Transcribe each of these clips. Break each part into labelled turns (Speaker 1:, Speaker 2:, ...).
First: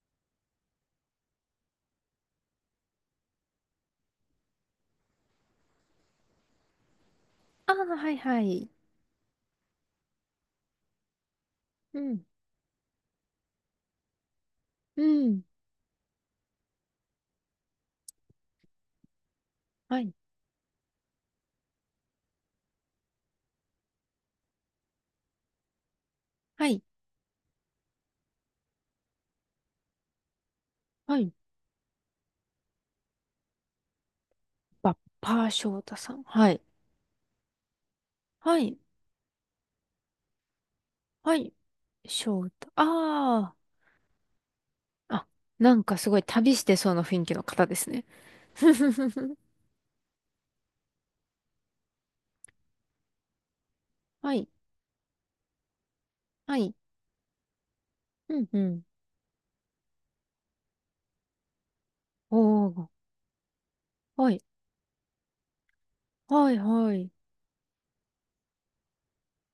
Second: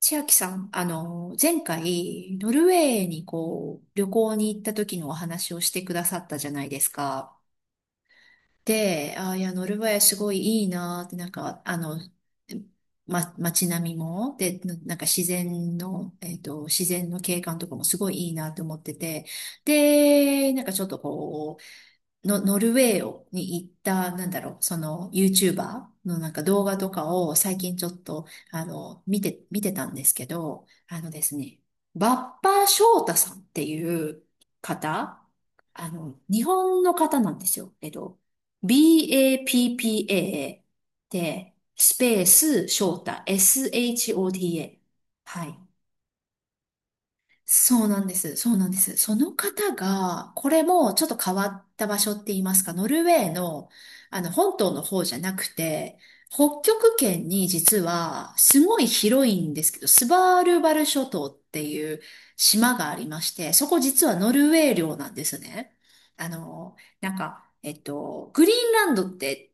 Speaker 1: 千秋さん、前回、ノルウェーに旅行に行った時のお話をしてくださったじゃないですか。
Speaker 2: ああ、はいはい。
Speaker 1: で、ノルウェーすごいいいなって、
Speaker 2: うん、
Speaker 1: 街並みも、で、ななん
Speaker 2: う
Speaker 1: か自
Speaker 2: ん、
Speaker 1: 然の、自然の景観とかもすごいいいなって思ってて、
Speaker 2: はい、
Speaker 1: で、なんかちょっとこう、の、ノルウェーをに行った、なんだろう、その、YouTuber のなんか動
Speaker 2: は
Speaker 1: 画
Speaker 2: い、
Speaker 1: とかを最近ちょっと、見てたんですけど、あの
Speaker 2: は
Speaker 1: で
Speaker 2: い。
Speaker 1: すね、バッパー翔太さんっていう
Speaker 2: バッ
Speaker 1: 方、
Speaker 2: パー翔太さん。
Speaker 1: 日
Speaker 2: はい、
Speaker 1: 本の方なんですよ。えっと、
Speaker 2: はい、
Speaker 1: BAPPA
Speaker 2: はい。
Speaker 1: で、スペー
Speaker 2: 翔
Speaker 1: ス
Speaker 2: 太。
Speaker 1: 翔太、
Speaker 2: あ
Speaker 1: SHOTA。
Speaker 2: あ、あ、
Speaker 1: はい。
Speaker 2: なんかすごい旅してそうな雰囲気の方で
Speaker 1: そう
Speaker 2: す
Speaker 1: な
Speaker 2: ね。
Speaker 1: んです。そ うなん
Speaker 2: ふ
Speaker 1: で
Speaker 2: ふ
Speaker 1: す。
Speaker 2: ふ
Speaker 1: その
Speaker 2: ふ
Speaker 1: 方が、これもちょっと変わった場所って言いますか、ノルウェーの、
Speaker 2: はい、
Speaker 1: 本島の方じゃなくて、
Speaker 2: は
Speaker 1: 北
Speaker 2: い、
Speaker 1: 極圏に、実は、
Speaker 2: うん、う
Speaker 1: すご
Speaker 2: ん。
Speaker 1: い広いんですけど、スバールバル諸島っていう
Speaker 2: お
Speaker 1: 島
Speaker 2: ー、
Speaker 1: がありまして、そこ実は
Speaker 2: は
Speaker 1: ノ
Speaker 2: い、
Speaker 1: ルウェー領なんですね。
Speaker 2: はい、はい。
Speaker 1: グリーンランドって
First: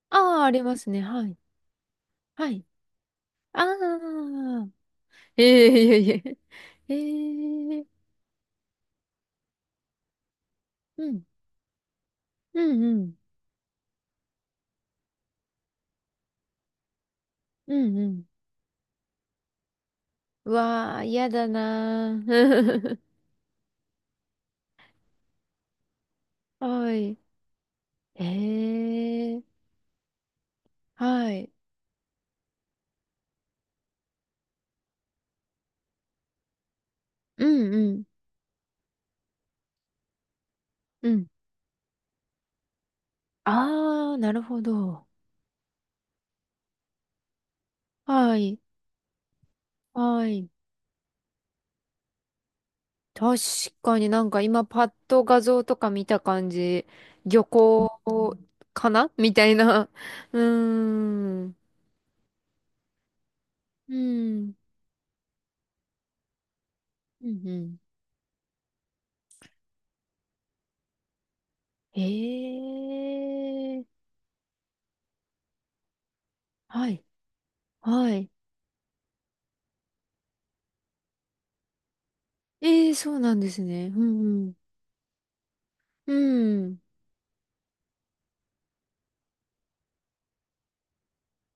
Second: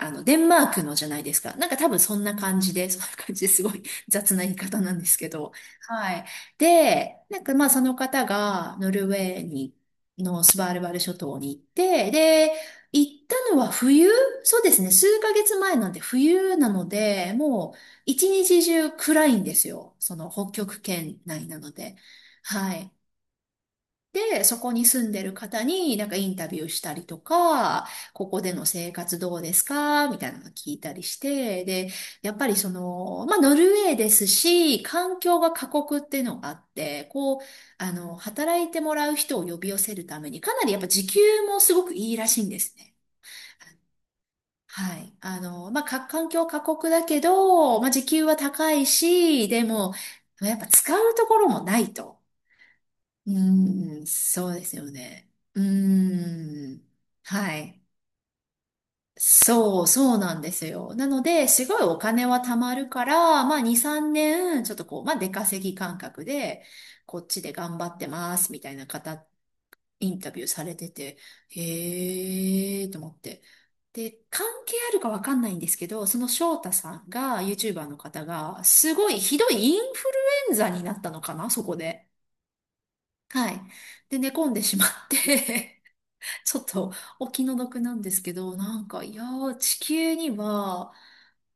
Speaker 1: デ
Speaker 2: ああ、
Speaker 1: ン
Speaker 2: あり
Speaker 1: マー
Speaker 2: ま
Speaker 1: ク
Speaker 2: す
Speaker 1: の
Speaker 2: ね。
Speaker 1: じゃない
Speaker 2: は
Speaker 1: で
Speaker 2: い、
Speaker 1: すか。なんか多分そんな
Speaker 2: は
Speaker 1: 感
Speaker 2: い。
Speaker 1: じで、そんな感じです
Speaker 2: あ
Speaker 1: ごい 雑な言い
Speaker 2: あ、
Speaker 1: 方なんですけ
Speaker 2: え
Speaker 1: ど。
Speaker 2: えい
Speaker 1: は
Speaker 2: え
Speaker 1: い。
Speaker 2: いえ。
Speaker 1: で、まあそ
Speaker 2: ええ
Speaker 1: の方がノルウェーに、のスバルバル
Speaker 2: う
Speaker 1: 諸
Speaker 2: ん、
Speaker 1: 島に行って、で、
Speaker 2: うん、う
Speaker 1: 行
Speaker 2: ん、
Speaker 1: ったのは冬そうですね。数ヶ月前なんで冬なので、も
Speaker 2: う
Speaker 1: う
Speaker 2: ん、うん。
Speaker 1: 一日中暗いんですよ。その北
Speaker 2: う
Speaker 1: 極
Speaker 2: わあ、
Speaker 1: 圏
Speaker 2: 嫌
Speaker 1: 内
Speaker 2: だ
Speaker 1: なので。
Speaker 2: な
Speaker 1: はい。
Speaker 2: ー。
Speaker 1: で、そこに住んでる方になんかインタビ ューした
Speaker 2: は
Speaker 1: りと
Speaker 2: い。
Speaker 1: か、
Speaker 2: え
Speaker 1: ここでの生活どう
Speaker 2: え、
Speaker 1: ですかみたいなの聞いたりし
Speaker 2: はい。
Speaker 1: て、で、やっぱりその、まあ、ノルウェーですし、環境が過酷っていうのがあって、
Speaker 2: うんうん。
Speaker 1: 働いてもらう人を呼び寄せるために、かなりやっぱ時
Speaker 2: う
Speaker 1: 給
Speaker 2: ん。
Speaker 1: もすごくいいらしいんですね。
Speaker 2: ああ、なるほ
Speaker 1: は
Speaker 2: ど。
Speaker 1: い。環境過酷だけど、まあ、時給は
Speaker 2: はい。
Speaker 1: 高いし、でも、
Speaker 2: はい。
Speaker 1: やっぱ使うところもないと。う
Speaker 2: 確か
Speaker 1: ーん、
Speaker 2: になんか
Speaker 1: そうで
Speaker 2: 今
Speaker 1: す
Speaker 2: パ
Speaker 1: よ
Speaker 2: ッと
Speaker 1: ね。
Speaker 2: 画
Speaker 1: う
Speaker 2: 像とか見た感
Speaker 1: ー
Speaker 2: じ、
Speaker 1: ん、
Speaker 2: 漁
Speaker 1: はい。
Speaker 2: 港かなみたいな。
Speaker 1: そうな
Speaker 2: う
Speaker 1: んです
Speaker 2: ー
Speaker 1: よ。なので、す
Speaker 2: ん。
Speaker 1: ごいお金は貯まるから、まあ2、
Speaker 2: う
Speaker 1: 3
Speaker 2: ん。
Speaker 1: 年、ちょっとこう、まあ出稼ぎ感覚で、こっ
Speaker 2: う
Speaker 1: ち
Speaker 2: ん
Speaker 1: で
Speaker 2: うん。
Speaker 1: 頑張ってます、みたいな方、インタビューされてて、
Speaker 2: え
Speaker 1: へーと思って。
Speaker 2: え、
Speaker 1: で、関係あるかわかんないんですけど、その翔太
Speaker 2: は
Speaker 1: さ
Speaker 2: い。
Speaker 1: んが、YouTuber の
Speaker 2: は
Speaker 1: 方
Speaker 2: い。
Speaker 1: が、すごいひどいインフルエンザになったのかな、そこで。
Speaker 2: ええ、そうなんで
Speaker 1: はい。
Speaker 2: すね。う
Speaker 1: で、寝
Speaker 2: ん
Speaker 1: 込
Speaker 2: う
Speaker 1: ん
Speaker 2: ん。
Speaker 1: でしまって ちょっとお気の毒なんですけど、いやー、地球には、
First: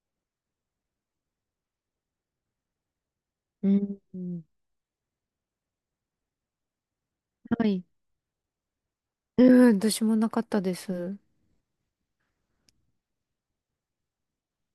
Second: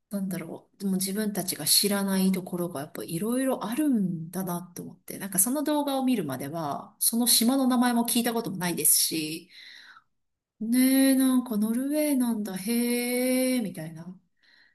Speaker 1: なんだろう、でも自分たちが知らないところがやっぱいろいろ
Speaker 2: う
Speaker 1: ある
Speaker 2: ん。う
Speaker 1: んだ
Speaker 2: ん。
Speaker 1: なと思って、なんかその動画を見るまでは、その島
Speaker 2: は
Speaker 1: の名
Speaker 2: い。
Speaker 1: 前も聞いたこともないですし、
Speaker 2: うん、私もなかったで
Speaker 1: ねえ、
Speaker 2: す。
Speaker 1: なんかノルウェーなんだ、へえ、みたいな。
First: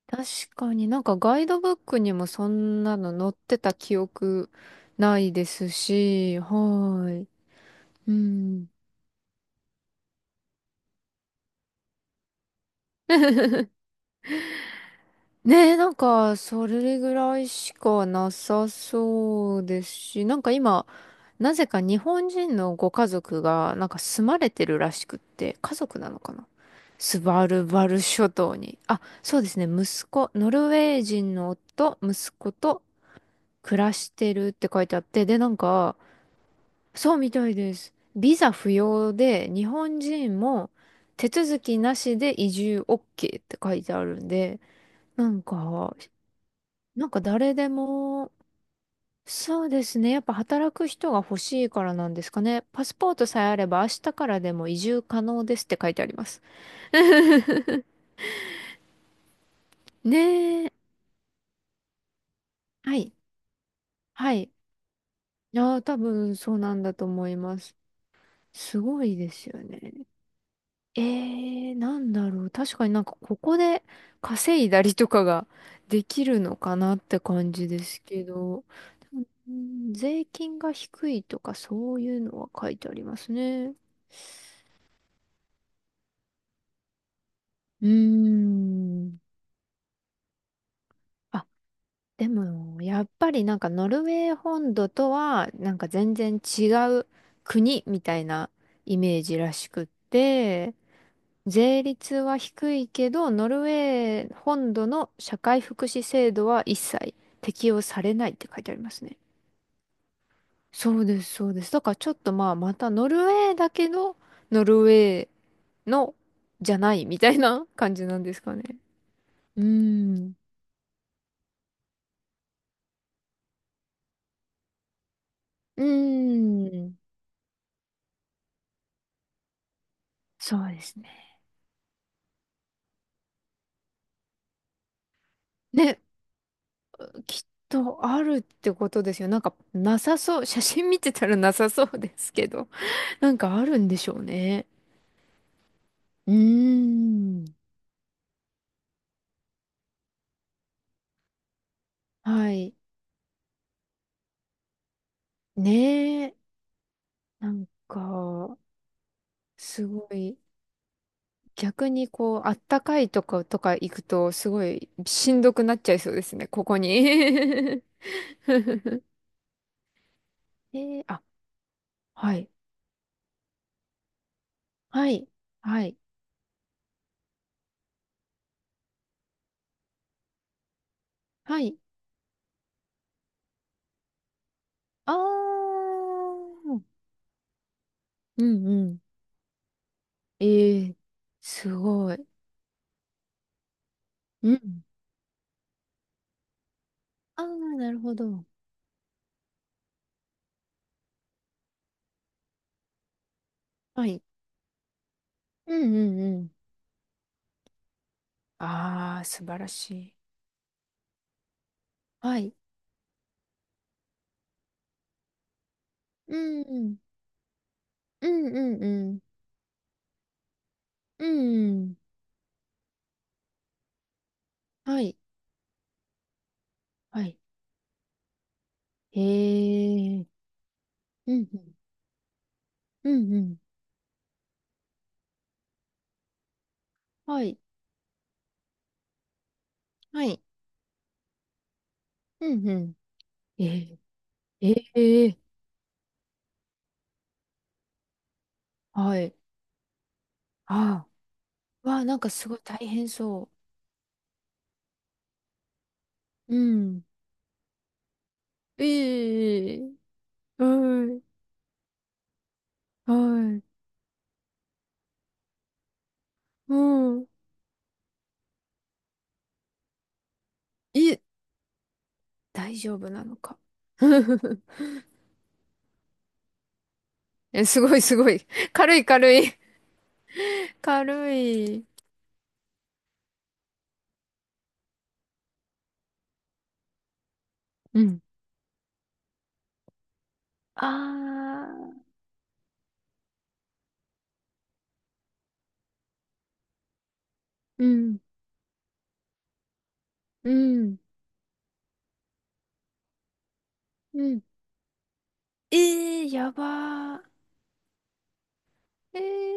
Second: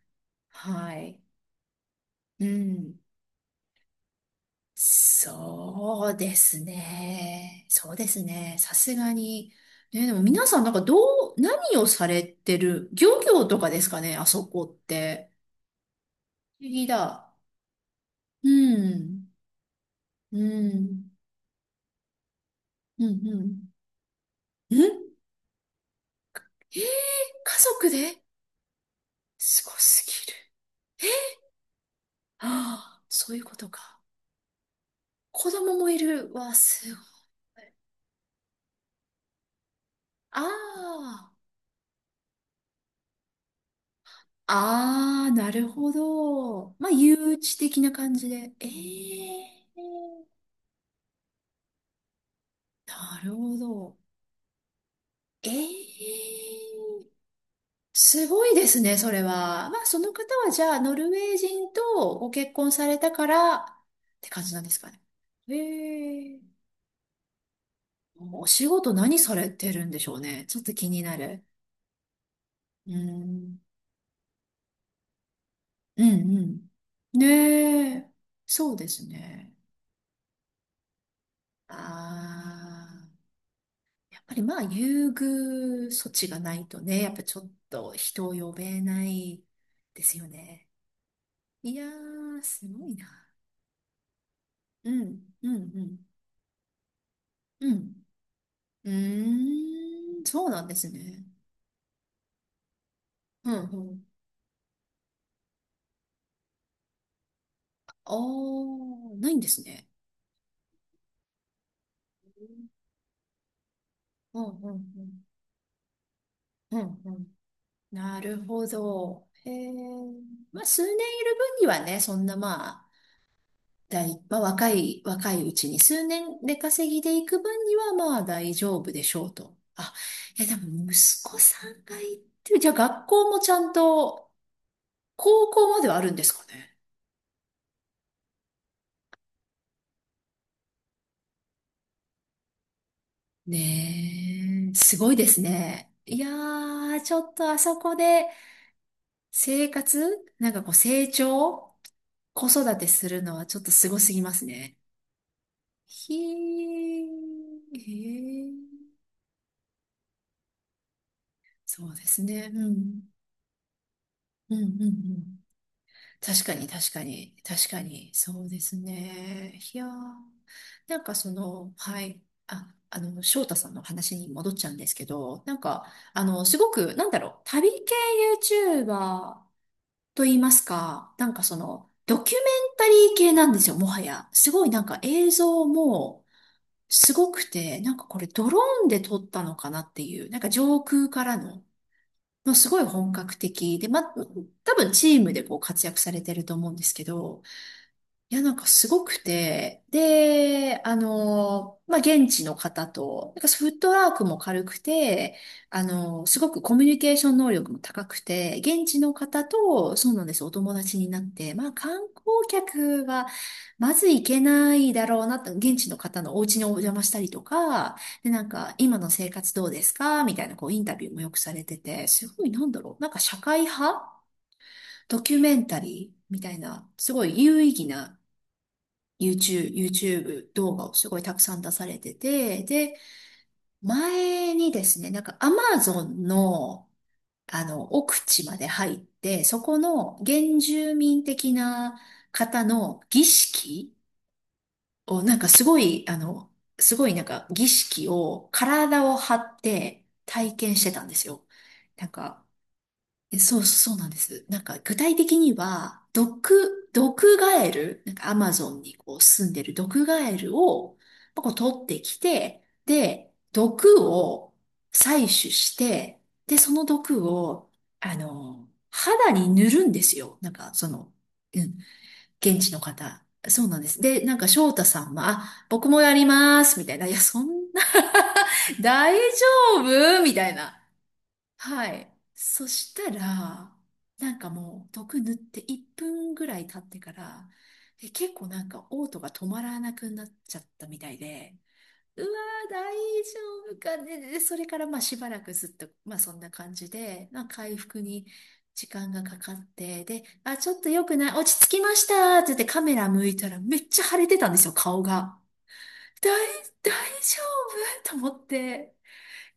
Speaker 2: 確かに
Speaker 1: は
Speaker 2: なんか
Speaker 1: い。
Speaker 2: ガイドブックにも
Speaker 1: う
Speaker 2: そんな
Speaker 1: ん。
Speaker 2: の載ってた記憶ないです
Speaker 1: そうで
Speaker 2: し、
Speaker 1: す
Speaker 2: はい。
Speaker 1: ね。そうで
Speaker 2: う
Speaker 1: すね。
Speaker 2: ん。
Speaker 1: さすがに。ね、でも皆さんなんかどう、何をされてる、漁業とかですかね、あそこって。
Speaker 2: ねえ、なんか
Speaker 1: 不
Speaker 2: そ
Speaker 1: 思議
Speaker 2: れぐ
Speaker 1: だ。
Speaker 2: らいしかな
Speaker 1: う
Speaker 2: さ
Speaker 1: ん。
Speaker 2: そうですし、な
Speaker 1: う
Speaker 2: んか今、
Speaker 1: ん。
Speaker 2: なぜか日本人のご
Speaker 1: う
Speaker 2: 家
Speaker 1: ん。う
Speaker 2: 族
Speaker 1: ん。
Speaker 2: がなんか住まれて
Speaker 1: う
Speaker 2: るらし
Speaker 1: ん
Speaker 2: くって、家族なのかな
Speaker 1: えー、
Speaker 2: スバ
Speaker 1: 家
Speaker 2: ルバ
Speaker 1: 族
Speaker 2: ル
Speaker 1: で
Speaker 2: 諸島に。あ、そうです
Speaker 1: す
Speaker 2: ね、
Speaker 1: ごす
Speaker 2: 息子、
Speaker 1: ぎる。
Speaker 2: ノルウェー人の夫、息子と
Speaker 1: ああ、そういうこと
Speaker 2: 暮ら
Speaker 1: か。
Speaker 2: してるって書いてあって、で、な
Speaker 1: 子
Speaker 2: ん
Speaker 1: 供も
Speaker 2: か、
Speaker 1: いる。わ、すごい。
Speaker 2: そうみたいです。ビザ不要で、日本人
Speaker 1: あ
Speaker 2: も手
Speaker 1: あ。
Speaker 2: 続きなしで移住 OK って書いてあるんで、
Speaker 1: あ
Speaker 2: な
Speaker 1: あ、
Speaker 2: ん
Speaker 1: なるほ
Speaker 2: か、
Speaker 1: ど。まあ、
Speaker 2: なんか
Speaker 1: 誘
Speaker 2: 誰
Speaker 1: 致
Speaker 2: で
Speaker 1: 的な感じ
Speaker 2: も、
Speaker 1: で。え
Speaker 2: そうですね。やっ
Speaker 1: え
Speaker 2: ぱ働く人が欲しいからなんですかね。パスポー
Speaker 1: な
Speaker 2: ト
Speaker 1: る
Speaker 2: さえあ
Speaker 1: ほ
Speaker 2: れば明
Speaker 1: ど。
Speaker 2: 日からでも移住可能ですって書いてあり
Speaker 1: ええ
Speaker 2: ます。
Speaker 1: ー すごいですね、それは。まあ、その方はじ
Speaker 2: ねえ。
Speaker 1: ゃあ、ノルウェー人とご結婚さ
Speaker 2: は
Speaker 1: れた
Speaker 2: い。
Speaker 1: からって
Speaker 2: はい。
Speaker 1: 感
Speaker 2: い
Speaker 1: じなんですかね。
Speaker 2: やー、多分
Speaker 1: え
Speaker 2: そ
Speaker 1: え
Speaker 2: うなんだと思います。
Speaker 1: お仕
Speaker 2: す
Speaker 1: 事
Speaker 2: ごい
Speaker 1: 何
Speaker 2: で
Speaker 1: さ
Speaker 2: す
Speaker 1: れ
Speaker 2: よ
Speaker 1: てるんで
Speaker 2: ね。
Speaker 1: しょうね。ちょっと気に
Speaker 2: え
Speaker 1: なる。
Speaker 2: ー、なんだろう。確かに
Speaker 1: う
Speaker 2: なんかここ
Speaker 1: ん。
Speaker 2: で稼いだりとかが
Speaker 1: う
Speaker 2: できるの
Speaker 1: ん
Speaker 2: かなっ
Speaker 1: うん。
Speaker 2: て感じで
Speaker 1: ね
Speaker 2: す
Speaker 1: え。
Speaker 2: けど、
Speaker 1: そうです
Speaker 2: でもう
Speaker 1: ね。
Speaker 2: ん税金が低いとか
Speaker 1: あ
Speaker 2: そういうのは書いてありま
Speaker 1: あ、
Speaker 2: すね。
Speaker 1: やっぱりまあ、優遇措置がないとね、やっぱちょっ
Speaker 2: うー
Speaker 1: と人を呼べな
Speaker 2: ん。
Speaker 1: いですよね。
Speaker 2: あ、
Speaker 1: いや
Speaker 2: で
Speaker 1: ー、す
Speaker 2: も、
Speaker 1: ごい
Speaker 2: やっ
Speaker 1: な。
Speaker 2: ぱりなんかノルウェー本土
Speaker 1: う
Speaker 2: と
Speaker 1: ん、う
Speaker 2: は
Speaker 1: ん、う
Speaker 2: なんか
Speaker 1: ん、
Speaker 2: 全然違う
Speaker 1: う
Speaker 2: 国み
Speaker 1: ん。
Speaker 2: たいな
Speaker 1: う
Speaker 2: イメージらしくっ
Speaker 1: ーん、そうなん
Speaker 2: て、
Speaker 1: ですね。
Speaker 2: 税率は低いけど、ノ
Speaker 1: うん、う
Speaker 2: ルウ
Speaker 1: ん。
Speaker 2: ェー本土の社会福祉制度は一切適用され
Speaker 1: あ
Speaker 2: ないって書いてありますね。
Speaker 1: ー、ないんですね。
Speaker 2: そうです、そうです。だからちょっとまあ、またノルウェーだけど、
Speaker 1: うん、
Speaker 2: ノ
Speaker 1: うん、う
Speaker 2: ルウ
Speaker 1: ん、
Speaker 2: ェーのじ
Speaker 1: う
Speaker 2: ゃな
Speaker 1: ん、
Speaker 2: い
Speaker 1: う
Speaker 2: み
Speaker 1: ん。
Speaker 2: たいな感じな
Speaker 1: な
Speaker 2: んです
Speaker 1: る
Speaker 2: かね。
Speaker 1: ほど。へ
Speaker 2: うー
Speaker 1: え。
Speaker 2: ん。
Speaker 1: まあ、数年いる分にはね、そんなまあ、大、まあ、若い、若いうちに、
Speaker 2: うー
Speaker 1: 数年で稼
Speaker 2: ん。
Speaker 1: ぎでいく分にはまあ大丈夫でしょうと。あ、いや、で
Speaker 2: そ
Speaker 1: も
Speaker 2: うで
Speaker 1: 息
Speaker 2: すね。
Speaker 1: 子さんがいってる、じゃあ学校もちゃんと、高校まではあ
Speaker 2: ね、
Speaker 1: るんですかね。
Speaker 2: きっとあるってことですよ。なんかなさそう。写真見てたらなさそうですけど、なんかあるんでしょうね。
Speaker 1: ねえ、すごいですね。いや
Speaker 2: う
Speaker 1: ー、ちょっ
Speaker 2: ー
Speaker 1: とあ
Speaker 2: ん。
Speaker 1: そこで生活、なんかこう成長、子
Speaker 2: はい。
Speaker 1: 育てするのはちょっとすごすぎますね。ひ
Speaker 2: ねえ、なん
Speaker 1: ー、へ
Speaker 2: か、
Speaker 1: ー、
Speaker 2: すごい、
Speaker 1: そ
Speaker 2: 逆
Speaker 1: うで
Speaker 2: に
Speaker 1: す
Speaker 2: こう、
Speaker 1: ね。
Speaker 2: あっ
Speaker 1: う
Speaker 2: たか
Speaker 1: ん。
Speaker 2: いとことか行くと、す
Speaker 1: うん
Speaker 2: ご
Speaker 1: うんう
Speaker 2: いしん
Speaker 1: ん。
Speaker 2: どくなっちゃいそうです
Speaker 1: 確
Speaker 2: ね、
Speaker 1: か
Speaker 2: こ
Speaker 1: に、
Speaker 2: こ
Speaker 1: 確かに、確
Speaker 2: に。
Speaker 1: かに、そうです
Speaker 2: え
Speaker 1: ね。いやー、なん
Speaker 2: ー、
Speaker 1: か
Speaker 2: あ、
Speaker 1: その、はい、
Speaker 2: はい、
Speaker 1: 翔太さんの話に戻っちゃうんですけ
Speaker 2: はい、
Speaker 1: ど、
Speaker 2: はい、
Speaker 1: すごく、なんだろう、旅系 YouTuber と言いますか、なんかそ
Speaker 2: はい。
Speaker 1: の、ドキュメンタリー系なんですよ、もはや。すごいなんか
Speaker 2: あ
Speaker 1: 映像も
Speaker 2: ー、
Speaker 1: すごくて、なんかこれ
Speaker 2: う
Speaker 1: ドロ
Speaker 2: んう
Speaker 1: ーン
Speaker 2: ん。
Speaker 1: で撮ったのかなっていう、なん
Speaker 2: え
Speaker 1: か上
Speaker 2: ー、
Speaker 1: 空からの、
Speaker 2: すごい。
Speaker 1: もうすごい本格的で、ま、
Speaker 2: う
Speaker 1: 多
Speaker 2: ん。
Speaker 1: 分チームでこう活躍されてると思うんですけど、
Speaker 2: あー、なるほ
Speaker 1: いや、
Speaker 2: ど。
Speaker 1: なんかすごくて、で、現地の方と、なんかフット
Speaker 2: は
Speaker 1: ワー
Speaker 2: い。
Speaker 1: クも軽くて、
Speaker 2: う
Speaker 1: あ
Speaker 2: んうん
Speaker 1: の、
Speaker 2: う
Speaker 1: すご
Speaker 2: ん。
Speaker 1: くコミュニケーション能力も高くて、現地の
Speaker 2: あー、
Speaker 1: 方
Speaker 2: 素晴らし
Speaker 1: と、そ
Speaker 2: い。
Speaker 1: うなんです、お友達になって、まあ、観光
Speaker 2: はい。
Speaker 1: 客は、まず行けないだろうなと、現地の方の
Speaker 2: う
Speaker 1: お家
Speaker 2: ん
Speaker 1: にお
Speaker 2: う
Speaker 1: 邪
Speaker 2: ん。
Speaker 1: 魔したりとか、
Speaker 2: う
Speaker 1: で、な
Speaker 2: ん
Speaker 1: んか、
Speaker 2: うんう
Speaker 1: 今の
Speaker 2: ん。
Speaker 1: 生活どうですかみたいな、こう、インタビューも
Speaker 2: う
Speaker 1: よくされて
Speaker 2: んうん。
Speaker 1: て、すごい、なんだろう、なんか社会派
Speaker 2: はい。
Speaker 1: ドキュメンタリーみたいな、す
Speaker 2: は
Speaker 1: ご
Speaker 2: い
Speaker 1: い有意義な
Speaker 2: へ え。
Speaker 1: YouTube 動画をすごい
Speaker 2: う
Speaker 1: たく
Speaker 2: ん
Speaker 1: さ
Speaker 2: う
Speaker 1: ん出
Speaker 2: ん。
Speaker 1: されてて、で、
Speaker 2: うんうん。
Speaker 1: 前にですね、なんか Amazon の、
Speaker 2: はい。
Speaker 1: あの、奥地まで入って、そこの
Speaker 2: は
Speaker 1: 原
Speaker 2: い。
Speaker 1: 住民的な
Speaker 2: う
Speaker 1: 方
Speaker 2: んうん。
Speaker 1: の儀
Speaker 2: え
Speaker 1: 式
Speaker 2: ー、
Speaker 1: を、
Speaker 2: ええ
Speaker 1: すごいなんか儀式を体
Speaker 2: は
Speaker 1: を
Speaker 2: い。
Speaker 1: 張って体験してた
Speaker 2: あ
Speaker 1: んですよ。
Speaker 2: あ。わあ、
Speaker 1: なん
Speaker 2: なんか
Speaker 1: か、
Speaker 2: すごい大変そ
Speaker 1: そうなんです。なんか具体的には、
Speaker 2: う。うん。
Speaker 1: 毒ガエル、なんかアマゾンにこう住んでる
Speaker 2: ええ
Speaker 1: 毒ガエルを
Speaker 2: はい。
Speaker 1: まあこう取ってきて、
Speaker 2: は
Speaker 1: で、
Speaker 2: い。
Speaker 1: 毒を採取して、で、そ
Speaker 2: う
Speaker 1: の
Speaker 2: ん。
Speaker 1: 毒を、あの、肌に塗るんですよ。なんかその、
Speaker 2: え、
Speaker 1: うん、現地
Speaker 2: 大
Speaker 1: の
Speaker 2: 丈夫
Speaker 1: 方。
Speaker 2: なのか。
Speaker 1: そうなんです。で、なんか 翔太さんは、あ、僕もやります、みたいな。いや、そん
Speaker 2: え、
Speaker 1: な、
Speaker 2: すごいすごい。軽い
Speaker 1: 大
Speaker 2: 軽
Speaker 1: 丈
Speaker 2: い。
Speaker 1: 夫みたい な。
Speaker 2: 軽い。
Speaker 1: はい。そしたら、なんかもう、毒塗って1分ぐらい経ってから、
Speaker 2: うん。
Speaker 1: 結構なんか、嘔吐が止まらなくなっちゃった
Speaker 2: あ
Speaker 1: みたいで、
Speaker 2: あ。
Speaker 1: うわー、大丈夫かね。で、それからまあしばらくずっと、まあそんな感じで、まあ回
Speaker 2: う
Speaker 1: 復
Speaker 2: ん。
Speaker 1: に時間がかかって、で、
Speaker 2: う
Speaker 1: あ、ちょっと
Speaker 2: ん。
Speaker 1: 良くない、落ち着きましたって言ってカメラ向いたらめっちゃ腫
Speaker 2: う
Speaker 1: れて
Speaker 2: ん。
Speaker 1: たんですよ、顔が。
Speaker 2: ええ
Speaker 1: 大、
Speaker 2: や
Speaker 1: 大
Speaker 2: ばー。
Speaker 1: 丈夫と思って。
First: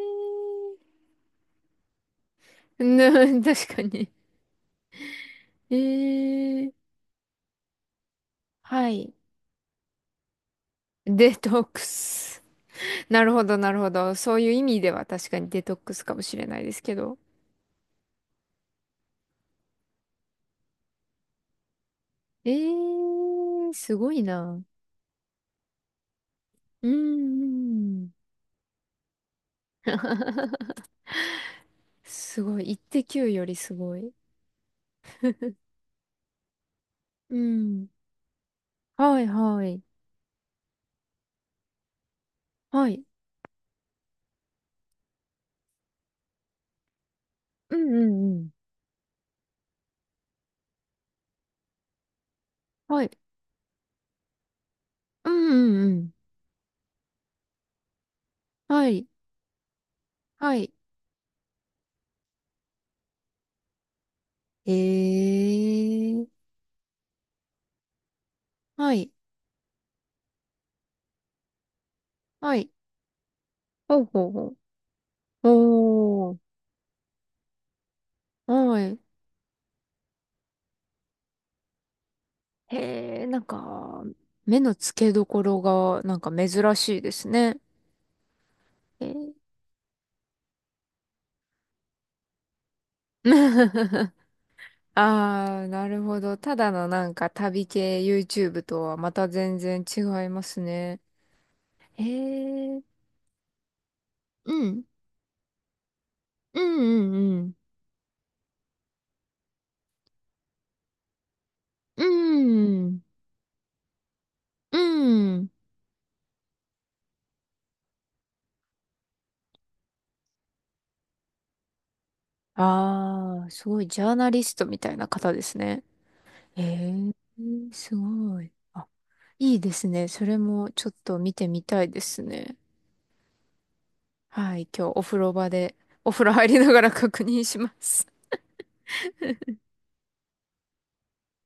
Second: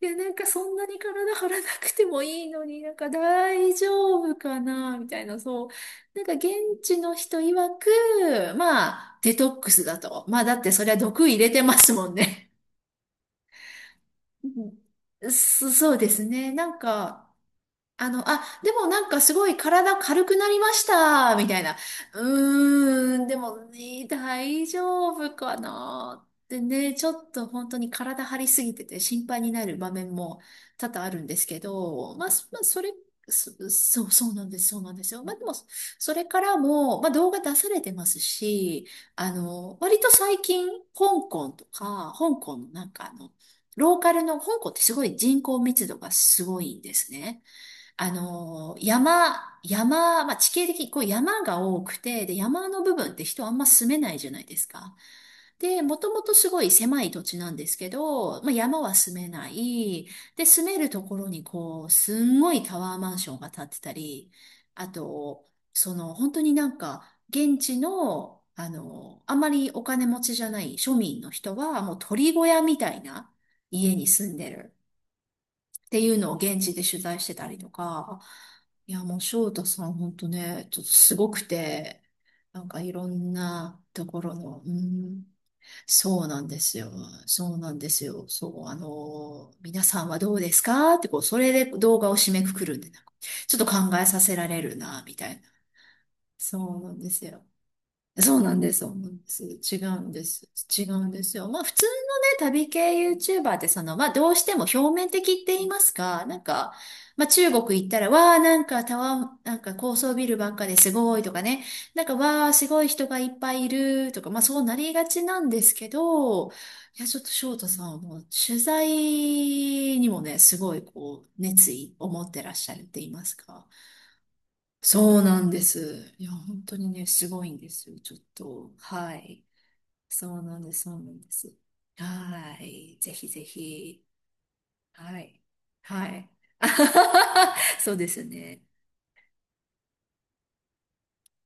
Speaker 1: で、なんかそんなに体張らなくてもいいのに、
Speaker 2: え
Speaker 1: なんか
Speaker 2: な、
Speaker 1: 大
Speaker 2: 確かに。
Speaker 1: 丈夫かなみたいな、そう。
Speaker 2: え
Speaker 1: なんか現
Speaker 2: ー、
Speaker 1: 地の人曰く、
Speaker 2: は
Speaker 1: ま
Speaker 2: い。
Speaker 1: あ、デトックスだと。まあ、だってそれは毒
Speaker 2: デ
Speaker 1: 入
Speaker 2: ト
Speaker 1: れて
Speaker 2: ッ
Speaker 1: ま
Speaker 2: ク
Speaker 1: すもん
Speaker 2: ス。
Speaker 1: ね。
Speaker 2: なるほど、なるほど。そういう意味では 確かにデトッ
Speaker 1: そ
Speaker 2: ク
Speaker 1: う
Speaker 2: ス
Speaker 1: で
Speaker 2: かも
Speaker 1: す
Speaker 2: しれ
Speaker 1: ね。
Speaker 2: ないですけど。
Speaker 1: でもなんかすごい体軽くなりました、みたいな。
Speaker 2: え
Speaker 1: うーん、でも
Speaker 2: ー、す
Speaker 1: ね、
Speaker 2: ごいな。
Speaker 1: 大丈夫かなって
Speaker 2: うー
Speaker 1: ね、ちょっ
Speaker 2: ん、
Speaker 1: と本当に
Speaker 2: ん
Speaker 1: 体張りすぎてて心配になる場面も多々あるんですけど、まあ、
Speaker 2: す
Speaker 1: そ
Speaker 2: ご
Speaker 1: まあ、
Speaker 2: い。
Speaker 1: それ、
Speaker 2: 1.9よ
Speaker 1: そ、
Speaker 2: りすご
Speaker 1: そう、
Speaker 2: い。
Speaker 1: そうなんです、そうなんですよ。まあ、でも、それからも、まあ、動
Speaker 2: う
Speaker 1: 画出され
Speaker 2: ん。
Speaker 1: てますし、
Speaker 2: はい、
Speaker 1: あ
Speaker 2: は
Speaker 1: の、
Speaker 2: い。
Speaker 1: 割と最近、香港のな
Speaker 2: は
Speaker 1: ん
Speaker 2: い。
Speaker 1: かあの、ローカルの、香港ってすごい人口密度がすごいんですね。
Speaker 2: うん、うん、うん。
Speaker 1: 山、まあ、地形的にこう山が多くて、で、山の部
Speaker 2: は
Speaker 1: 分っ
Speaker 2: い。
Speaker 1: て人あんま住めないじゃないですか。
Speaker 2: うん、う
Speaker 1: で、
Speaker 2: ん、う
Speaker 1: もと
Speaker 2: ん。
Speaker 1: もとすごい狭い土地なんですけど、まあ、山
Speaker 2: は
Speaker 1: は
Speaker 2: い。
Speaker 1: 住めない。で、
Speaker 2: は
Speaker 1: 住
Speaker 2: い。
Speaker 1: めるところにこう、すんごいタワーマンションが建ってたり、
Speaker 2: え
Speaker 1: あと、その、
Speaker 2: ー。
Speaker 1: 本当になんか、現地の、あ
Speaker 2: はい。
Speaker 1: の、あまりお金持ちじゃない庶民の人は、もう鳥小
Speaker 2: は
Speaker 1: 屋
Speaker 2: い。
Speaker 1: みたいな家
Speaker 2: ほう
Speaker 1: に
Speaker 2: ほう
Speaker 1: 住ん
Speaker 2: ほ
Speaker 1: で
Speaker 2: う。
Speaker 1: る。ていうの
Speaker 2: お
Speaker 1: を
Speaker 2: ー。
Speaker 1: 現地で取材してたりとか、
Speaker 2: は
Speaker 1: い
Speaker 2: い。
Speaker 1: や、もう翔太さん本当ね、ちょっとすごくて、なんかいろ
Speaker 2: へえ、
Speaker 1: ん
Speaker 2: なん
Speaker 1: な
Speaker 2: か、
Speaker 1: ところ
Speaker 2: 目
Speaker 1: の、う
Speaker 2: の付け
Speaker 1: ん、
Speaker 2: どころが、なん
Speaker 1: そう
Speaker 2: か
Speaker 1: なんで
Speaker 2: 珍
Speaker 1: すよ。
Speaker 2: しいです
Speaker 1: そう
Speaker 2: ね。
Speaker 1: なんですよ。そう、あ
Speaker 2: えー
Speaker 1: の、皆さんはどうですかってこう、それで動画を締めくくるんで、なんかちょっと考え させられるな、みたいな。
Speaker 2: ああ、なるほど。た
Speaker 1: そ
Speaker 2: だ
Speaker 1: う
Speaker 2: の
Speaker 1: なん
Speaker 2: な
Speaker 1: で
Speaker 2: ん
Speaker 1: す
Speaker 2: か
Speaker 1: よ。
Speaker 2: 旅系
Speaker 1: そうなん
Speaker 2: YouTube
Speaker 1: です、
Speaker 2: と
Speaker 1: そう
Speaker 2: は
Speaker 1: な
Speaker 2: ま
Speaker 1: んで
Speaker 2: た
Speaker 1: す。
Speaker 2: 全
Speaker 1: 違
Speaker 2: 然
Speaker 1: う
Speaker 2: 違
Speaker 1: んで
Speaker 2: いま
Speaker 1: す。
Speaker 2: す
Speaker 1: 違
Speaker 2: ね。
Speaker 1: うんですよ。まあ普通
Speaker 2: へ
Speaker 1: のね、旅
Speaker 2: え、
Speaker 1: 系 YouTuber ってその、まあどうして
Speaker 2: う
Speaker 1: も表
Speaker 2: ん、
Speaker 1: 面的って言いますか、なん
Speaker 2: う
Speaker 1: か、
Speaker 2: ん、
Speaker 1: まあ
Speaker 2: う
Speaker 1: 中
Speaker 2: ん、
Speaker 1: 国行ったら、わあなんかタワー、なんか高層ビルばっかですごいとかね、な
Speaker 2: う
Speaker 1: んかわあすごい
Speaker 2: ん、
Speaker 1: 人がいっぱいいるとか、まあそうな
Speaker 2: う
Speaker 1: りがち
Speaker 2: ん、
Speaker 1: な
Speaker 2: う
Speaker 1: ん
Speaker 2: ん。
Speaker 1: ですけど、いやちょっと翔太さんはもう取材にもね、すごいこう熱意を持ってらっしゃるって言います
Speaker 2: ああ、
Speaker 1: か。
Speaker 2: すごい、ジャーナリストみたいな
Speaker 1: そう
Speaker 2: 方
Speaker 1: な
Speaker 2: で
Speaker 1: ん
Speaker 2: す
Speaker 1: で
Speaker 2: ね。
Speaker 1: す。いや、
Speaker 2: へ
Speaker 1: 本当にね、
Speaker 2: え、
Speaker 1: すごいんです
Speaker 2: す
Speaker 1: よ。ちょっ
Speaker 2: ごい。
Speaker 1: と、
Speaker 2: あ、
Speaker 1: はい。
Speaker 2: いいですね。そ
Speaker 1: そ
Speaker 2: れ
Speaker 1: うなん
Speaker 2: も
Speaker 1: です、
Speaker 2: ちょ
Speaker 1: そう
Speaker 2: っ
Speaker 1: な
Speaker 2: と
Speaker 1: んで
Speaker 2: 見て
Speaker 1: す。
Speaker 2: みたいですね。
Speaker 1: はい。ぜひぜひ。
Speaker 2: はい、今日お風
Speaker 1: は
Speaker 2: 呂
Speaker 1: い。
Speaker 2: 場で、
Speaker 1: は
Speaker 2: お風
Speaker 1: い。
Speaker 2: 呂入りながら確認しま
Speaker 1: そう
Speaker 2: す。
Speaker 1: ですね。